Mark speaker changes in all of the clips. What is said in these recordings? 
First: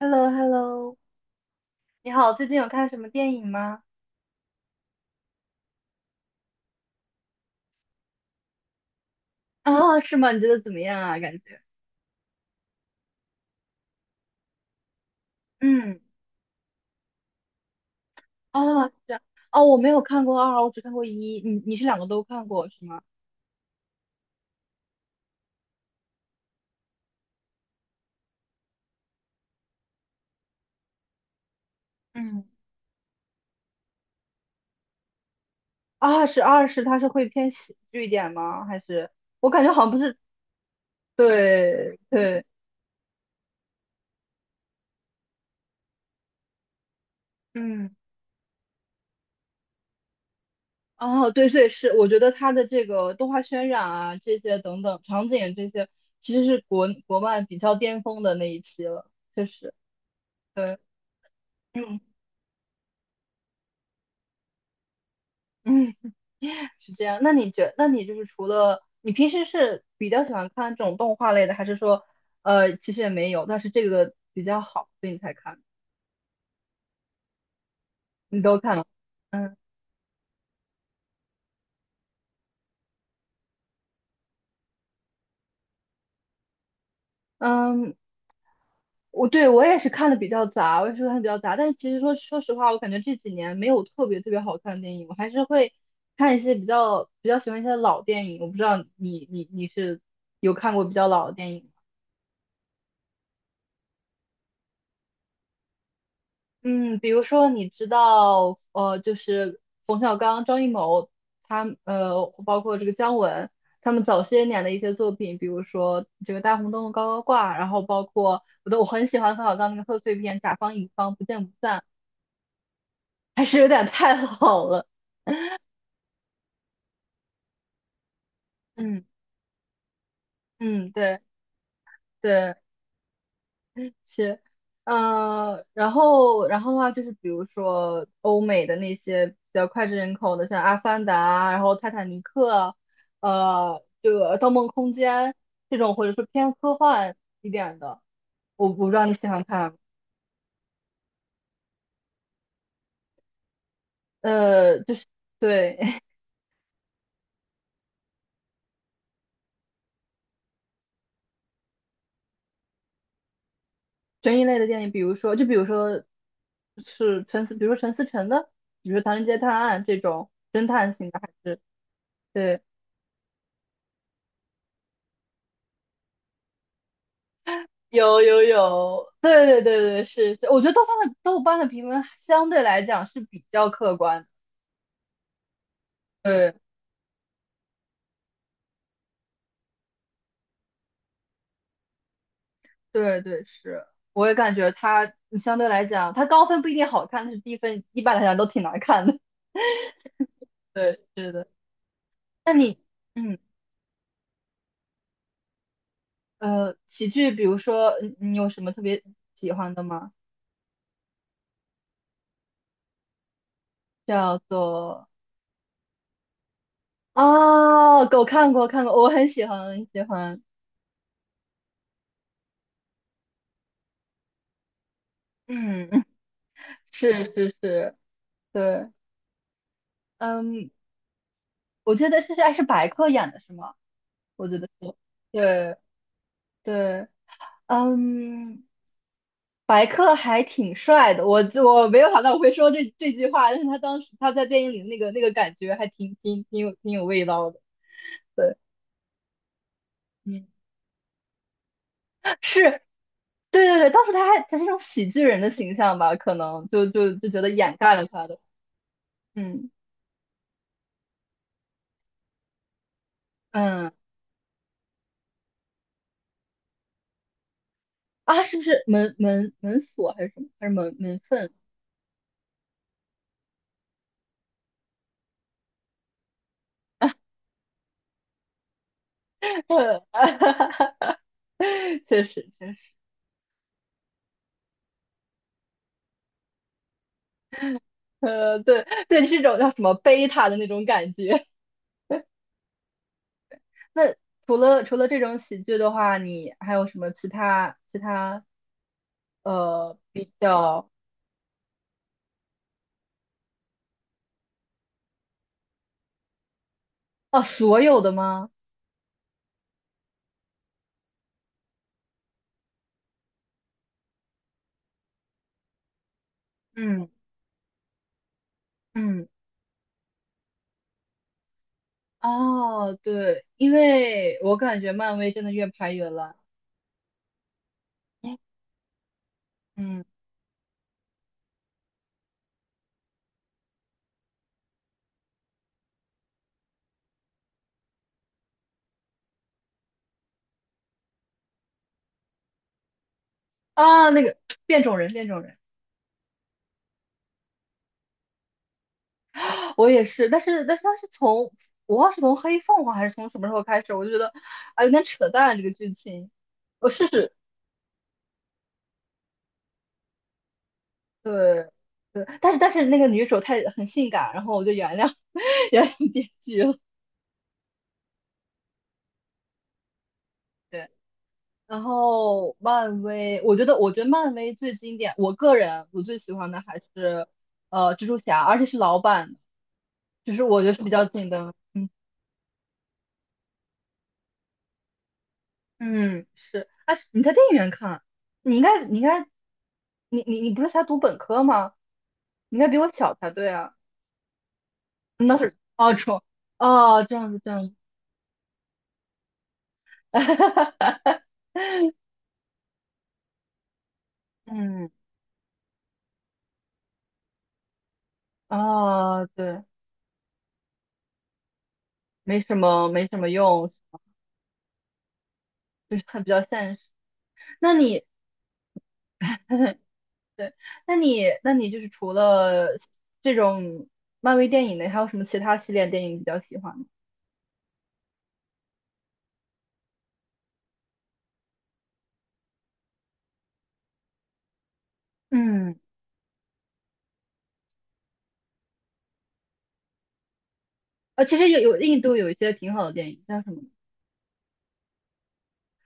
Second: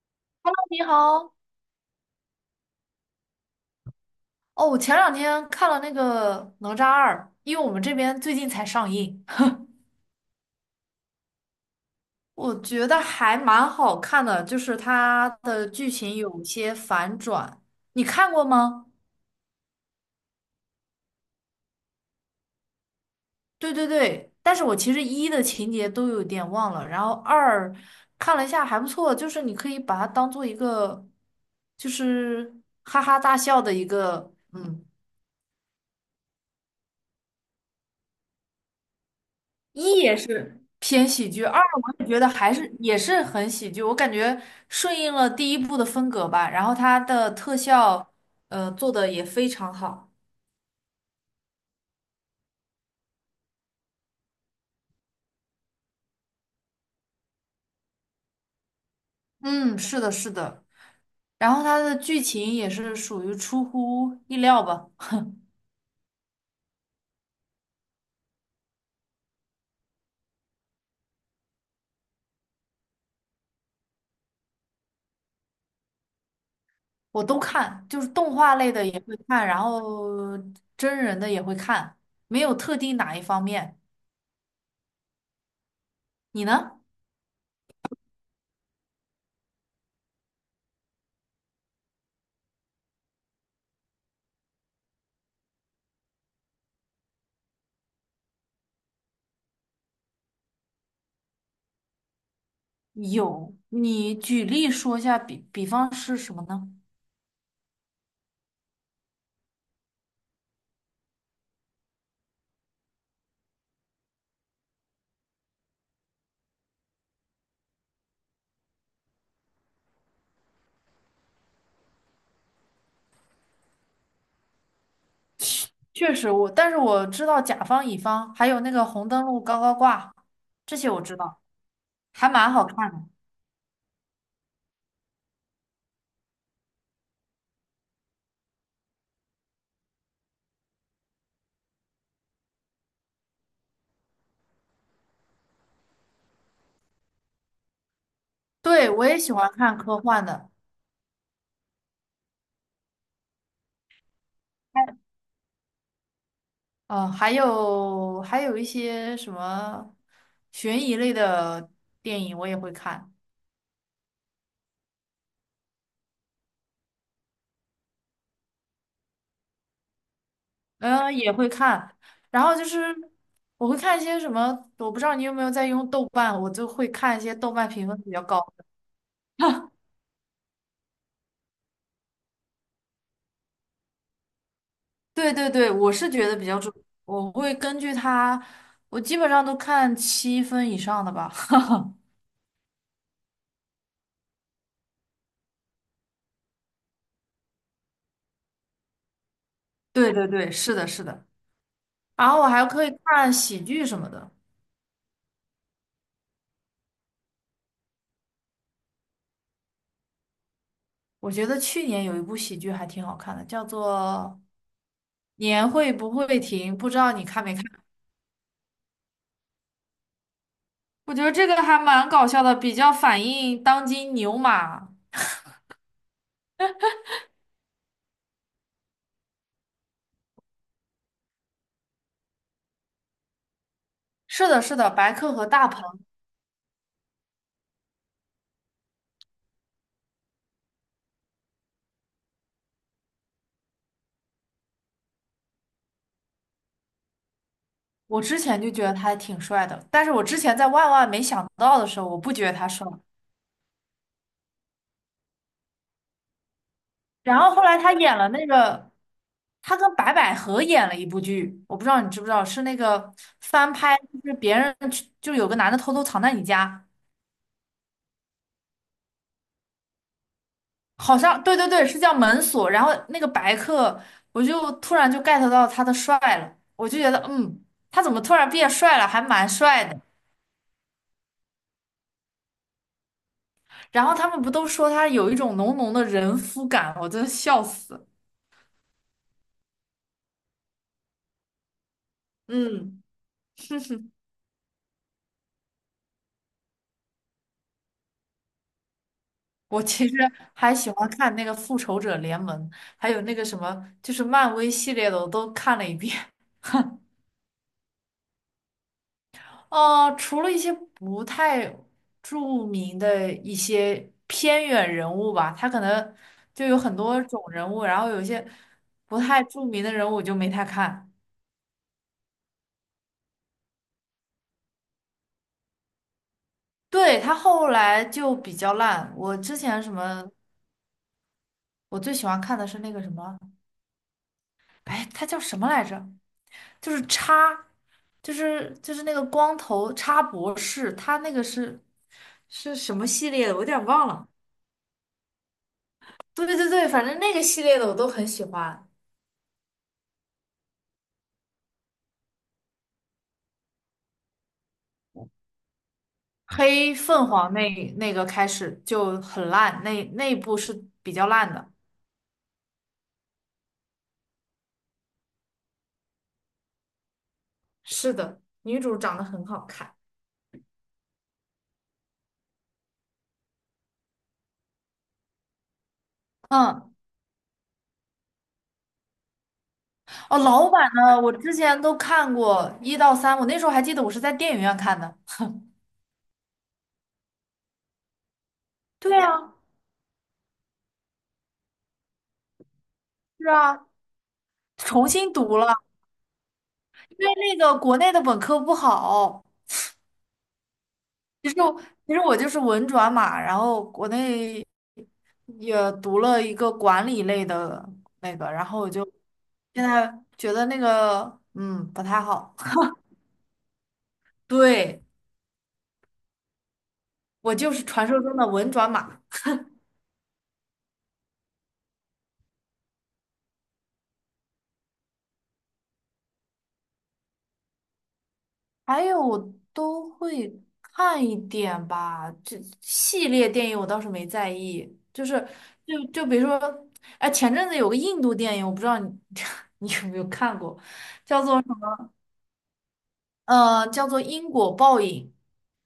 Speaker 1: h e l l o h e l
Speaker 2: Hello，
Speaker 1: l
Speaker 2: 你
Speaker 1: o
Speaker 2: 好。
Speaker 1: 你好，最近有看什么电影吗？
Speaker 2: 哦，我前两天看了那个《哪吒二》，因为我们这边最近才上映，
Speaker 1: 啊，是吗？你觉得怎么样啊？感觉，
Speaker 2: 我觉得还蛮好看的，就是它的剧
Speaker 1: 嗯，
Speaker 2: 情有些反转。你看过吗？
Speaker 1: 啊是，样，哦，我没有看过二，我只看过一。你是两个都看过是吗？
Speaker 2: 对对对，但是我其实一的情节都有点忘了，然后二看了一下还不错，就是你可以把它当做一个就
Speaker 1: 嗯，
Speaker 2: 是哈哈大笑的一个
Speaker 1: 二是它是会偏喜剧一点吗？还是我感觉好像不
Speaker 2: 一
Speaker 1: 是，
Speaker 2: 也是偏喜剧，二我
Speaker 1: 对
Speaker 2: 也觉得
Speaker 1: 对，
Speaker 2: 还是也是很喜剧，我感觉顺应了第一部的风格吧，然后它的特
Speaker 1: 嗯，
Speaker 2: 效，做的也非常好。
Speaker 1: 哦，对对是，我觉得它的这个动画渲染啊，这些等等场景这些，其实是国漫比较巅峰的那一批了，确实，
Speaker 2: 嗯，是的，是的，
Speaker 1: 对，
Speaker 2: 然后它的
Speaker 1: 嗯
Speaker 2: 剧情也是属于出乎意料吧，
Speaker 1: 嗯。是这样。那你就是除了你平时是比较喜欢看这种动画类的，还是说，其实也没有，但是这个比较好，所以你才看，
Speaker 2: 我都看，就是动
Speaker 1: 你
Speaker 2: 画
Speaker 1: 都
Speaker 2: 类
Speaker 1: 看了？
Speaker 2: 的也会看，
Speaker 1: 嗯
Speaker 2: 然后真人的也会看，没有特定哪一方面。你呢？
Speaker 1: 嗯，我对我也是看的比较杂，我也是看的比较杂。但是其实说实话，我感觉这几年没有特别特别好看的电影，我还是会看一些比较喜欢一些老电影。我不知道你是有看过比较老的电影吗？
Speaker 2: 有，你举例说一下，比方是什么呢？
Speaker 1: 嗯，比如说你知道，就是冯小刚、张艺谋，包括这个姜文，他们早些年的一些作品，比如说这个《大红灯笼高高挂》，然后包括我很喜欢冯小刚那个贺岁片《甲方乙方不见不散》，还是有点太 老了。
Speaker 2: 确实我，但是我知道甲方乙方，还有那个
Speaker 1: 嗯
Speaker 2: 红灯笼高高挂，这些
Speaker 1: 嗯，
Speaker 2: 我知
Speaker 1: 对
Speaker 2: 道，还蛮
Speaker 1: 对。
Speaker 2: 好看的。
Speaker 1: 是，嗯、然后的话就是，比如说欧美的那些比较脍炙人口的，像《阿凡达》，然后《泰坦尼克》，这个《盗梦空间》这种，或者说偏科幻一点的，我不
Speaker 2: 对，
Speaker 1: 知
Speaker 2: 我
Speaker 1: 道你
Speaker 2: 也
Speaker 1: 喜
Speaker 2: 喜
Speaker 1: 欢
Speaker 2: 欢看
Speaker 1: 看，
Speaker 2: 科幻的，
Speaker 1: 就是对
Speaker 2: 还有一些什么悬疑类的电影我也会看，
Speaker 1: 悬疑类的电影，比如说，就比如说是陈思，比如说陈思诚的，比如说《唐人街探案》这种侦探型
Speaker 2: 嗯、
Speaker 1: 的，还
Speaker 2: 也会
Speaker 1: 是
Speaker 2: 看。然后
Speaker 1: 对。
Speaker 2: 就是我会看一些什么，我不知道你有没有在用豆瓣，我就会看一些豆瓣评分比
Speaker 1: 有
Speaker 2: 较
Speaker 1: 有
Speaker 2: 高。
Speaker 1: 有，对对对对，是是，我觉得豆瓣的评分相对来讲是比较客观的。
Speaker 2: 对对对，我是觉得比
Speaker 1: 对
Speaker 2: 较重，我会根据他，我基本上都看七分以上的吧。哈哈，
Speaker 1: 对对，是，我也感觉它相对来讲，它高分不一定好看，但是低分一般来讲都挺难看的。
Speaker 2: 对对对，是的，
Speaker 1: 对，
Speaker 2: 是的。
Speaker 1: 是的。
Speaker 2: 然后我
Speaker 1: 那
Speaker 2: 还
Speaker 1: 你，
Speaker 2: 可以看
Speaker 1: 嗯
Speaker 2: 喜剧什么的。
Speaker 1: 喜剧，比如说你有什么特别喜欢的吗？
Speaker 2: 我觉得去年有一部喜剧还挺好看的，叫
Speaker 1: 叫
Speaker 2: 做
Speaker 1: 做
Speaker 2: 《年会不会停》，不知道你看没看？
Speaker 1: 啊，狗看过看过，我很喜欢很喜欢。
Speaker 2: 我觉得这个还蛮搞笑的，比较反映当今牛马。
Speaker 1: 嗯，是是是，对，嗯，我觉得这是还是白客演的是吗？我
Speaker 2: 是
Speaker 1: 觉
Speaker 2: 的，
Speaker 1: 得
Speaker 2: 是的，
Speaker 1: 是，
Speaker 2: 白客和大
Speaker 1: 对
Speaker 2: 鹏，
Speaker 1: 对，嗯，白客还挺帅的，我没有想到我会说这句话，但是他当时在电影里那个感觉还挺有味道的，
Speaker 2: 我之
Speaker 1: 对，
Speaker 2: 前就觉得他还挺帅的，但是我之
Speaker 1: 嗯，
Speaker 2: 前在万万没想到的时候，我不觉得他
Speaker 1: 是，
Speaker 2: 帅。
Speaker 1: 对对对，当时他是一种喜剧人的形象吧，可能就
Speaker 2: 然
Speaker 1: 觉得
Speaker 2: 后后
Speaker 1: 掩
Speaker 2: 来他
Speaker 1: 盖了
Speaker 2: 演
Speaker 1: 他
Speaker 2: 了
Speaker 1: 的，
Speaker 2: 那个，
Speaker 1: 嗯
Speaker 2: 他跟白百合演了一部剧，我不知道你知不知道，是那个翻
Speaker 1: 嗯。
Speaker 2: 拍，就是别人去就有个男的偷偷藏在你家，
Speaker 1: 啊，是不是门锁还是什么？还是门
Speaker 2: 好
Speaker 1: 门
Speaker 2: 像
Speaker 1: 缝？
Speaker 2: 对对对，是叫门锁。然后那个白客，我就突然就 get 到他的帅了，我就觉得他怎么突然变帅了，还蛮帅的。
Speaker 1: 确实，确实。
Speaker 2: 然后他们不都说他有一种浓浓的人夫感，我真的笑死。
Speaker 1: 对对，是种叫什么贝塔的那种感觉。
Speaker 2: 嗯。
Speaker 1: 那除了这种喜剧的话，你还有什么其他
Speaker 2: 我其实
Speaker 1: 比
Speaker 2: 还
Speaker 1: 较，
Speaker 2: 喜欢看那个《复仇者联盟》，还有那个什么，就是漫威系列的，我都看了一遍。
Speaker 1: 哦，所有的吗？
Speaker 2: 除了一些不太著名的一些偏远人物吧，他可能就有很
Speaker 1: 嗯
Speaker 2: 多种人物，然后有一些不
Speaker 1: 嗯，
Speaker 2: 太著名的人物我就没太看。
Speaker 1: 哦，对，因为我感觉漫威真的越拍越烂。
Speaker 2: 对，他后来就比较烂。我之前什
Speaker 1: 嗯，
Speaker 2: 么，我最喜欢看的是那个什么，哎，他叫什么来着？就是叉，就是那个光头叉博士，他那个是什么系列的？我有点忘
Speaker 1: 啊，那
Speaker 2: 了。
Speaker 1: 个变种人，变种人，
Speaker 2: 对对对，反正那个系列的我都很喜欢。
Speaker 1: 我也是，但是他是从我忘了是从黑凤凰还是从什么时候开始，我就觉得啊有点扯淡这个剧情。我
Speaker 2: 黑
Speaker 1: 试
Speaker 2: 凤
Speaker 1: 试。
Speaker 2: 凰那个开始就很烂，那一部是比较烂的。
Speaker 1: 对对，但是那个女主太很性感，然后我就原谅 原谅编剧了。
Speaker 2: 是的，女主长得很好看。
Speaker 1: 对，然后漫威，我觉得漫威最经典，我个人我最喜欢的还
Speaker 2: 嗯，
Speaker 1: 是蜘蛛侠，而且是老版的，就
Speaker 2: 哦，
Speaker 1: 是我觉
Speaker 2: 老
Speaker 1: 得是比
Speaker 2: 版
Speaker 1: 较
Speaker 2: 呢，
Speaker 1: 紧
Speaker 2: 我之
Speaker 1: 的。
Speaker 2: 前
Speaker 1: 嗯
Speaker 2: 都看过一到三，我那时候还记得我是在电影院看的。
Speaker 1: 嗯，是。啊，你在电影院看，你应该你应
Speaker 2: 对
Speaker 1: 该
Speaker 2: 啊，
Speaker 1: 你不是才读本科吗？你应该比我小才对
Speaker 2: 是
Speaker 1: 啊。
Speaker 2: 啊，重新
Speaker 1: 那是
Speaker 2: 读了，
Speaker 1: 哦，哦，这
Speaker 2: 因
Speaker 1: 样
Speaker 2: 为
Speaker 1: 子这样
Speaker 2: 那
Speaker 1: 子。
Speaker 2: 个国内的本科不好。
Speaker 1: 哈哈哈
Speaker 2: 其实我其实我就是文转码，然后国内
Speaker 1: 嗯。
Speaker 2: 也读了一个管理类的那个，然后我就
Speaker 1: 啊，对，
Speaker 2: 现在觉得那个不太
Speaker 1: 没什
Speaker 2: 好。
Speaker 1: 么没什么用，
Speaker 2: 对，
Speaker 1: 就是它比较现实。
Speaker 2: 我就
Speaker 1: 那
Speaker 2: 是
Speaker 1: 你，
Speaker 2: 传说中的文转码，
Speaker 1: 对，那你就是除了这种漫威电影呢，还有什么其他系列电影比较喜欢吗？
Speaker 2: 还有我都会看一点吧。这系列电影我倒是没在意，就是
Speaker 1: 嗯，
Speaker 2: 就比如说，哎，前阵子有个印度电影，我不知道你 你有没有看过，
Speaker 1: 啊，其实印度有一些挺好的电影，叫什么？
Speaker 2: 叫做《因果报应》，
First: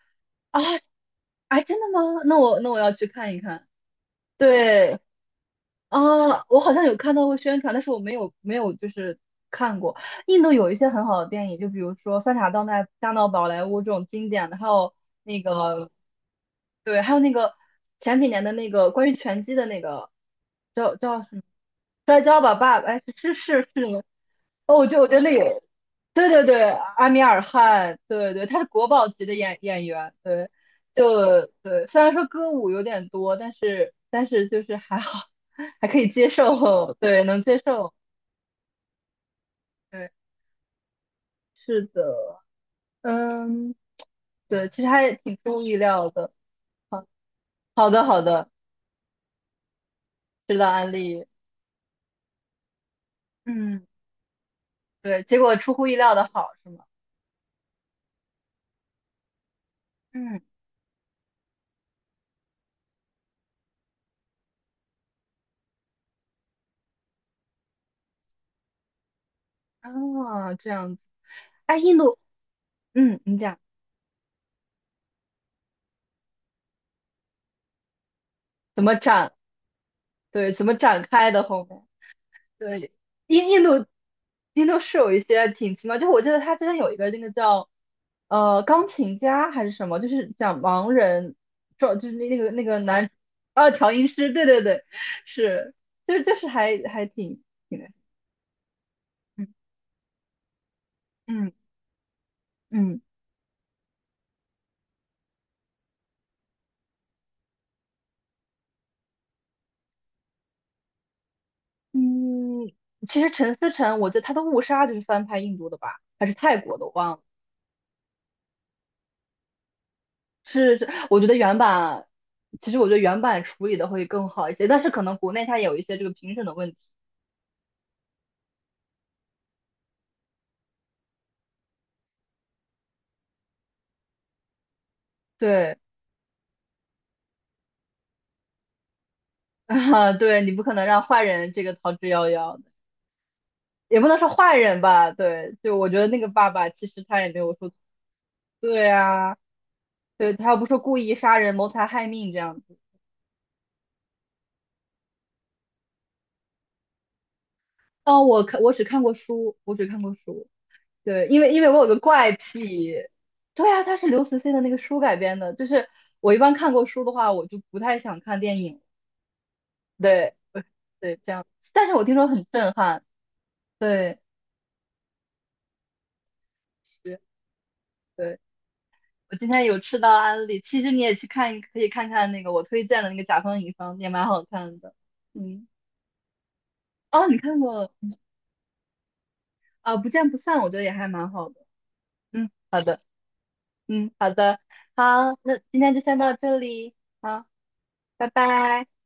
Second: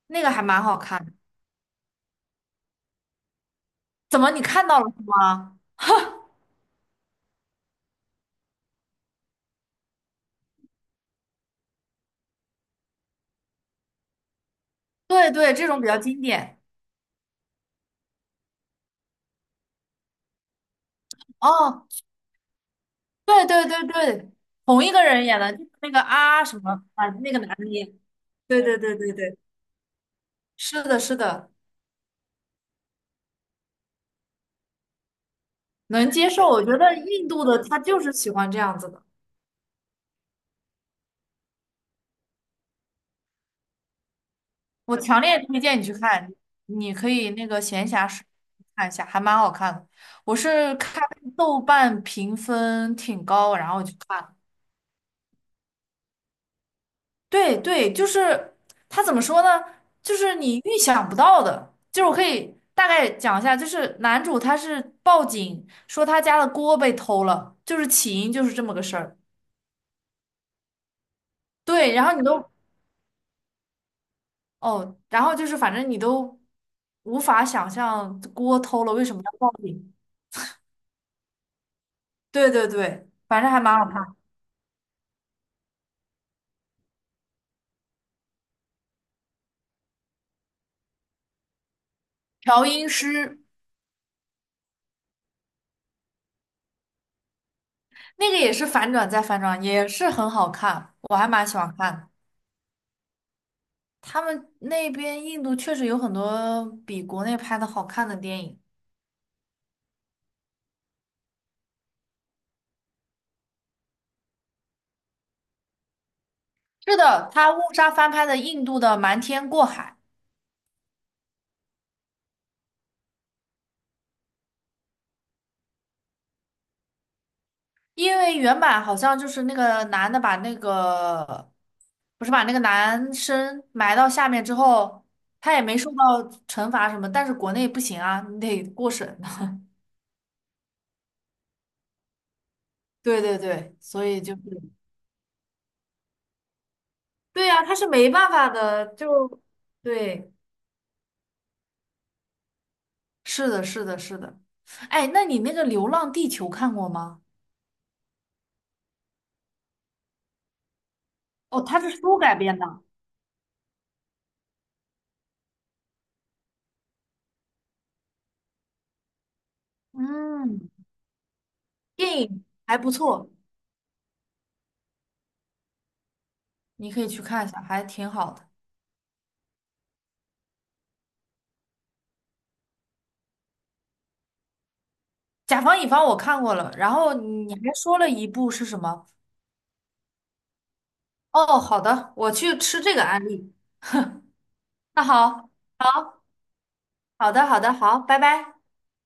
Speaker 2: 那个还
Speaker 1: 啊，
Speaker 2: 蛮好看的。
Speaker 1: 哎，真的吗？那我那我要去看一看。
Speaker 2: 怎么你看到了
Speaker 1: 对，
Speaker 2: 是吗？
Speaker 1: 啊，我好像有看到过宣传，但是我没有就是看过。印度有一些很好的电影，就比如说《三傻大闹宝莱坞》这种经典的，还有
Speaker 2: 对
Speaker 1: 那
Speaker 2: 对，这种比
Speaker 1: 个
Speaker 2: 较经典。
Speaker 1: 对，还有那个前几年的那个关于拳击的那个叫什么
Speaker 2: 哦，
Speaker 1: 《摔跤吧，爸爸》？哎，是是
Speaker 2: 对
Speaker 1: 是
Speaker 2: 对
Speaker 1: 是
Speaker 2: 对
Speaker 1: 那个
Speaker 2: 对，
Speaker 1: 哦，
Speaker 2: 同
Speaker 1: 我
Speaker 2: 一
Speaker 1: 觉得
Speaker 2: 个
Speaker 1: 我觉得
Speaker 2: 人
Speaker 1: 那
Speaker 2: 演的，就
Speaker 1: 个
Speaker 2: 是那个
Speaker 1: 对对
Speaker 2: 啊什
Speaker 1: 对，
Speaker 2: 么
Speaker 1: 阿
Speaker 2: 啊
Speaker 1: 米
Speaker 2: 那个
Speaker 1: 尔
Speaker 2: 男的演。
Speaker 1: 汗，对对，他
Speaker 2: 对
Speaker 1: 是
Speaker 2: 对
Speaker 1: 国
Speaker 2: 对
Speaker 1: 宝
Speaker 2: 对
Speaker 1: 级的
Speaker 2: 对，
Speaker 1: 演员，对，
Speaker 2: 是的，是
Speaker 1: 就
Speaker 2: 的，
Speaker 1: 对，虽然说歌舞有点多，但是就是还好，还可以
Speaker 2: 能
Speaker 1: 接
Speaker 2: 接受。我觉
Speaker 1: 受，
Speaker 2: 得
Speaker 1: 对，
Speaker 2: 印
Speaker 1: 能
Speaker 2: 度
Speaker 1: 接
Speaker 2: 的他
Speaker 1: 受，
Speaker 2: 就是喜欢这样子的，
Speaker 1: 对，是的，嗯，对，其实
Speaker 2: 我
Speaker 1: 还
Speaker 2: 强
Speaker 1: 挺
Speaker 2: 烈
Speaker 1: 出
Speaker 2: 推
Speaker 1: 乎意
Speaker 2: 荐你去
Speaker 1: 料
Speaker 2: 看，
Speaker 1: 的，
Speaker 2: 你
Speaker 1: 好，
Speaker 2: 可以那个闲
Speaker 1: 好的
Speaker 2: 暇
Speaker 1: 好
Speaker 2: 时
Speaker 1: 的，
Speaker 2: 看一下，还蛮好看的。我
Speaker 1: 知道
Speaker 2: 是
Speaker 1: 安
Speaker 2: 看
Speaker 1: 利，
Speaker 2: 豆瓣评分挺高，然后我
Speaker 1: 嗯，
Speaker 2: 去看。
Speaker 1: 对，结果出乎意料的好是吗？
Speaker 2: 对对，就是他怎么说呢？就是
Speaker 1: 嗯，
Speaker 2: 你预想不到的，就是我可以大概讲一下，就是男主他是报警说他家的锅被偷了，就是起因就是这么个事儿。
Speaker 1: 啊，这样子，哎，
Speaker 2: 对，
Speaker 1: 印
Speaker 2: 然后
Speaker 1: 度，
Speaker 2: 你都
Speaker 1: 嗯，你讲
Speaker 2: 哦，然后就是反正你都无法想象锅
Speaker 1: 怎
Speaker 2: 偷了
Speaker 1: 么
Speaker 2: 为什么
Speaker 1: 展，
Speaker 2: 要报警。
Speaker 1: 对，怎么展开的后面？
Speaker 2: 对对
Speaker 1: 对，
Speaker 2: 对，反
Speaker 1: 印
Speaker 2: 正还
Speaker 1: 印
Speaker 2: 蛮
Speaker 1: 度
Speaker 2: 好看。
Speaker 1: 印度是有一些挺奇妙，就是我记得他之前有一个那个叫钢琴家还是什么，就是讲盲人，就是那那个那
Speaker 2: 调
Speaker 1: 个
Speaker 2: 音师
Speaker 1: 啊调音师，对对对，是，就是还挺那
Speaker 2: 那个也是反转再反
Speaker 1: 嗯
Speaker 2: 转，也是很好看，我还蛮
Speaker 1: 嗯
Speaker 2: 喜欢看的。
Speaker 1: 嗯
Speaker 2: 他们那边印度确实有很多比国内拍的好看的电影。
Speaker 1: 嗯，其实陈思诚，我觉得他的《误杀》就是翻拍印度的吧，还是泰国的，我
Speaker 2: 是
Speaker 1: 忘了。
Speaker 2: 的，他误杀翻拍的印度的《瞒天过海》，
Speaker 1: 是是，我觉得原版，其实我觉得原版处理的会更好一些，但是可能国内它有一些这个评审的问题。
Speaker 2: 因为原版好像就是那个男的把那个，不是把那个男生埋到下面之后，他也
Speaker 1: 对。
Speaker 2: 没受到惩罚什么，但是国内不行啊，你得过审的。
Speaker 1: 啊，对你不可能让坏人这个逃之夭夭的，
Speaker 2: 对对对，
Speaker 1: 也
Speaker 2: 所
Speaker 1: 不能
Speaker 2: 以
Speaker 1: 说
Speaker 2: 就是，
Speaker 1: 坏人吧，对，就我觉得那个爸爸其实他也没
Speaker 2: 对
Speaker 1: 有
Speaker 2: 呀，
Speaker 1: 说，
Speaker 2: 他是没办法的，
Speaker 1: 对啊，
Speaker 2: 就对，
Speaker 1: 对他又不是故意杀人、谋财害命这样子。
Speaker 2: 是的，是的，是的。哎，那你那个《流浪地球》看过吗？
Speaker 1: 哦，我只看过书，我只看过书，对，因为因
Speaker 2: 哦，
Speaker 1: 为我
Speaker 2: 它
Speaker 1: 有
Speaker 2: 是
Speaker 1: 个
Speaker 2: 书
Speaker 1: 怪
Speaker 2: 改编的，
Speaker 1: 癖，对啊，它是刘慈欣的那个书改编的，就是我一般看过书的话，我就不太想看电影，对，
Speaker 2: 嗯，
Speaker 1: 对，这样，但是我听
Speaker 2: 电
Speaker 1: 说很
Speaker 2: 影
Speaker 1: 震
Speaker 2: 还不
Speaker 1: 撼，
Speaker 2: 错，
Speaker 1: 对，
Speaker 2: 你可以
Speaker 1: 是。
Speaker 2: 去看一下，还挺好
Speaker 1: 对。
Speaker 2: 的。
Speaker 1: 我今天有吃到安利，其实你也去看，可以看看那个我推荐的那个《甲方乙方》，也蛮好看的。
Speaker 2: 甲
Speaker 1: 嗯，
Speaker 2: 方乙方我看过了，然后
Speaker 1: 哦，你
Speaker 2: 你
Speaker 1: 看
Speaker 2: 还
Speaker 1: 过
Speaker 2: 说了一部是什么？
Speaker 1: 啊？不见不散，我觉得也还蛮好
Speaker 2: 哦，
Speaker 1: 的。
Speaker 2: 好的，我
Speaker 1: 嗯，
Speaker 2: 去吃
Speaker 1: 好
Speaker 2: 这
Speaker 1: 的，
Speaker 2: 个案例。
Speaker 1: 嗯，好的，
Speaker 2: 那
Speaker 1: 好，
Speaker 2: 好，
Speaker 1: 那今天就先到这里，
Speaker 2: 好
Speaker 1: 好，
Speaker 2: 的，好的，好，拜
Speaker 1: 拜
Speaker 2: 拜。
Speaker 1: 拜。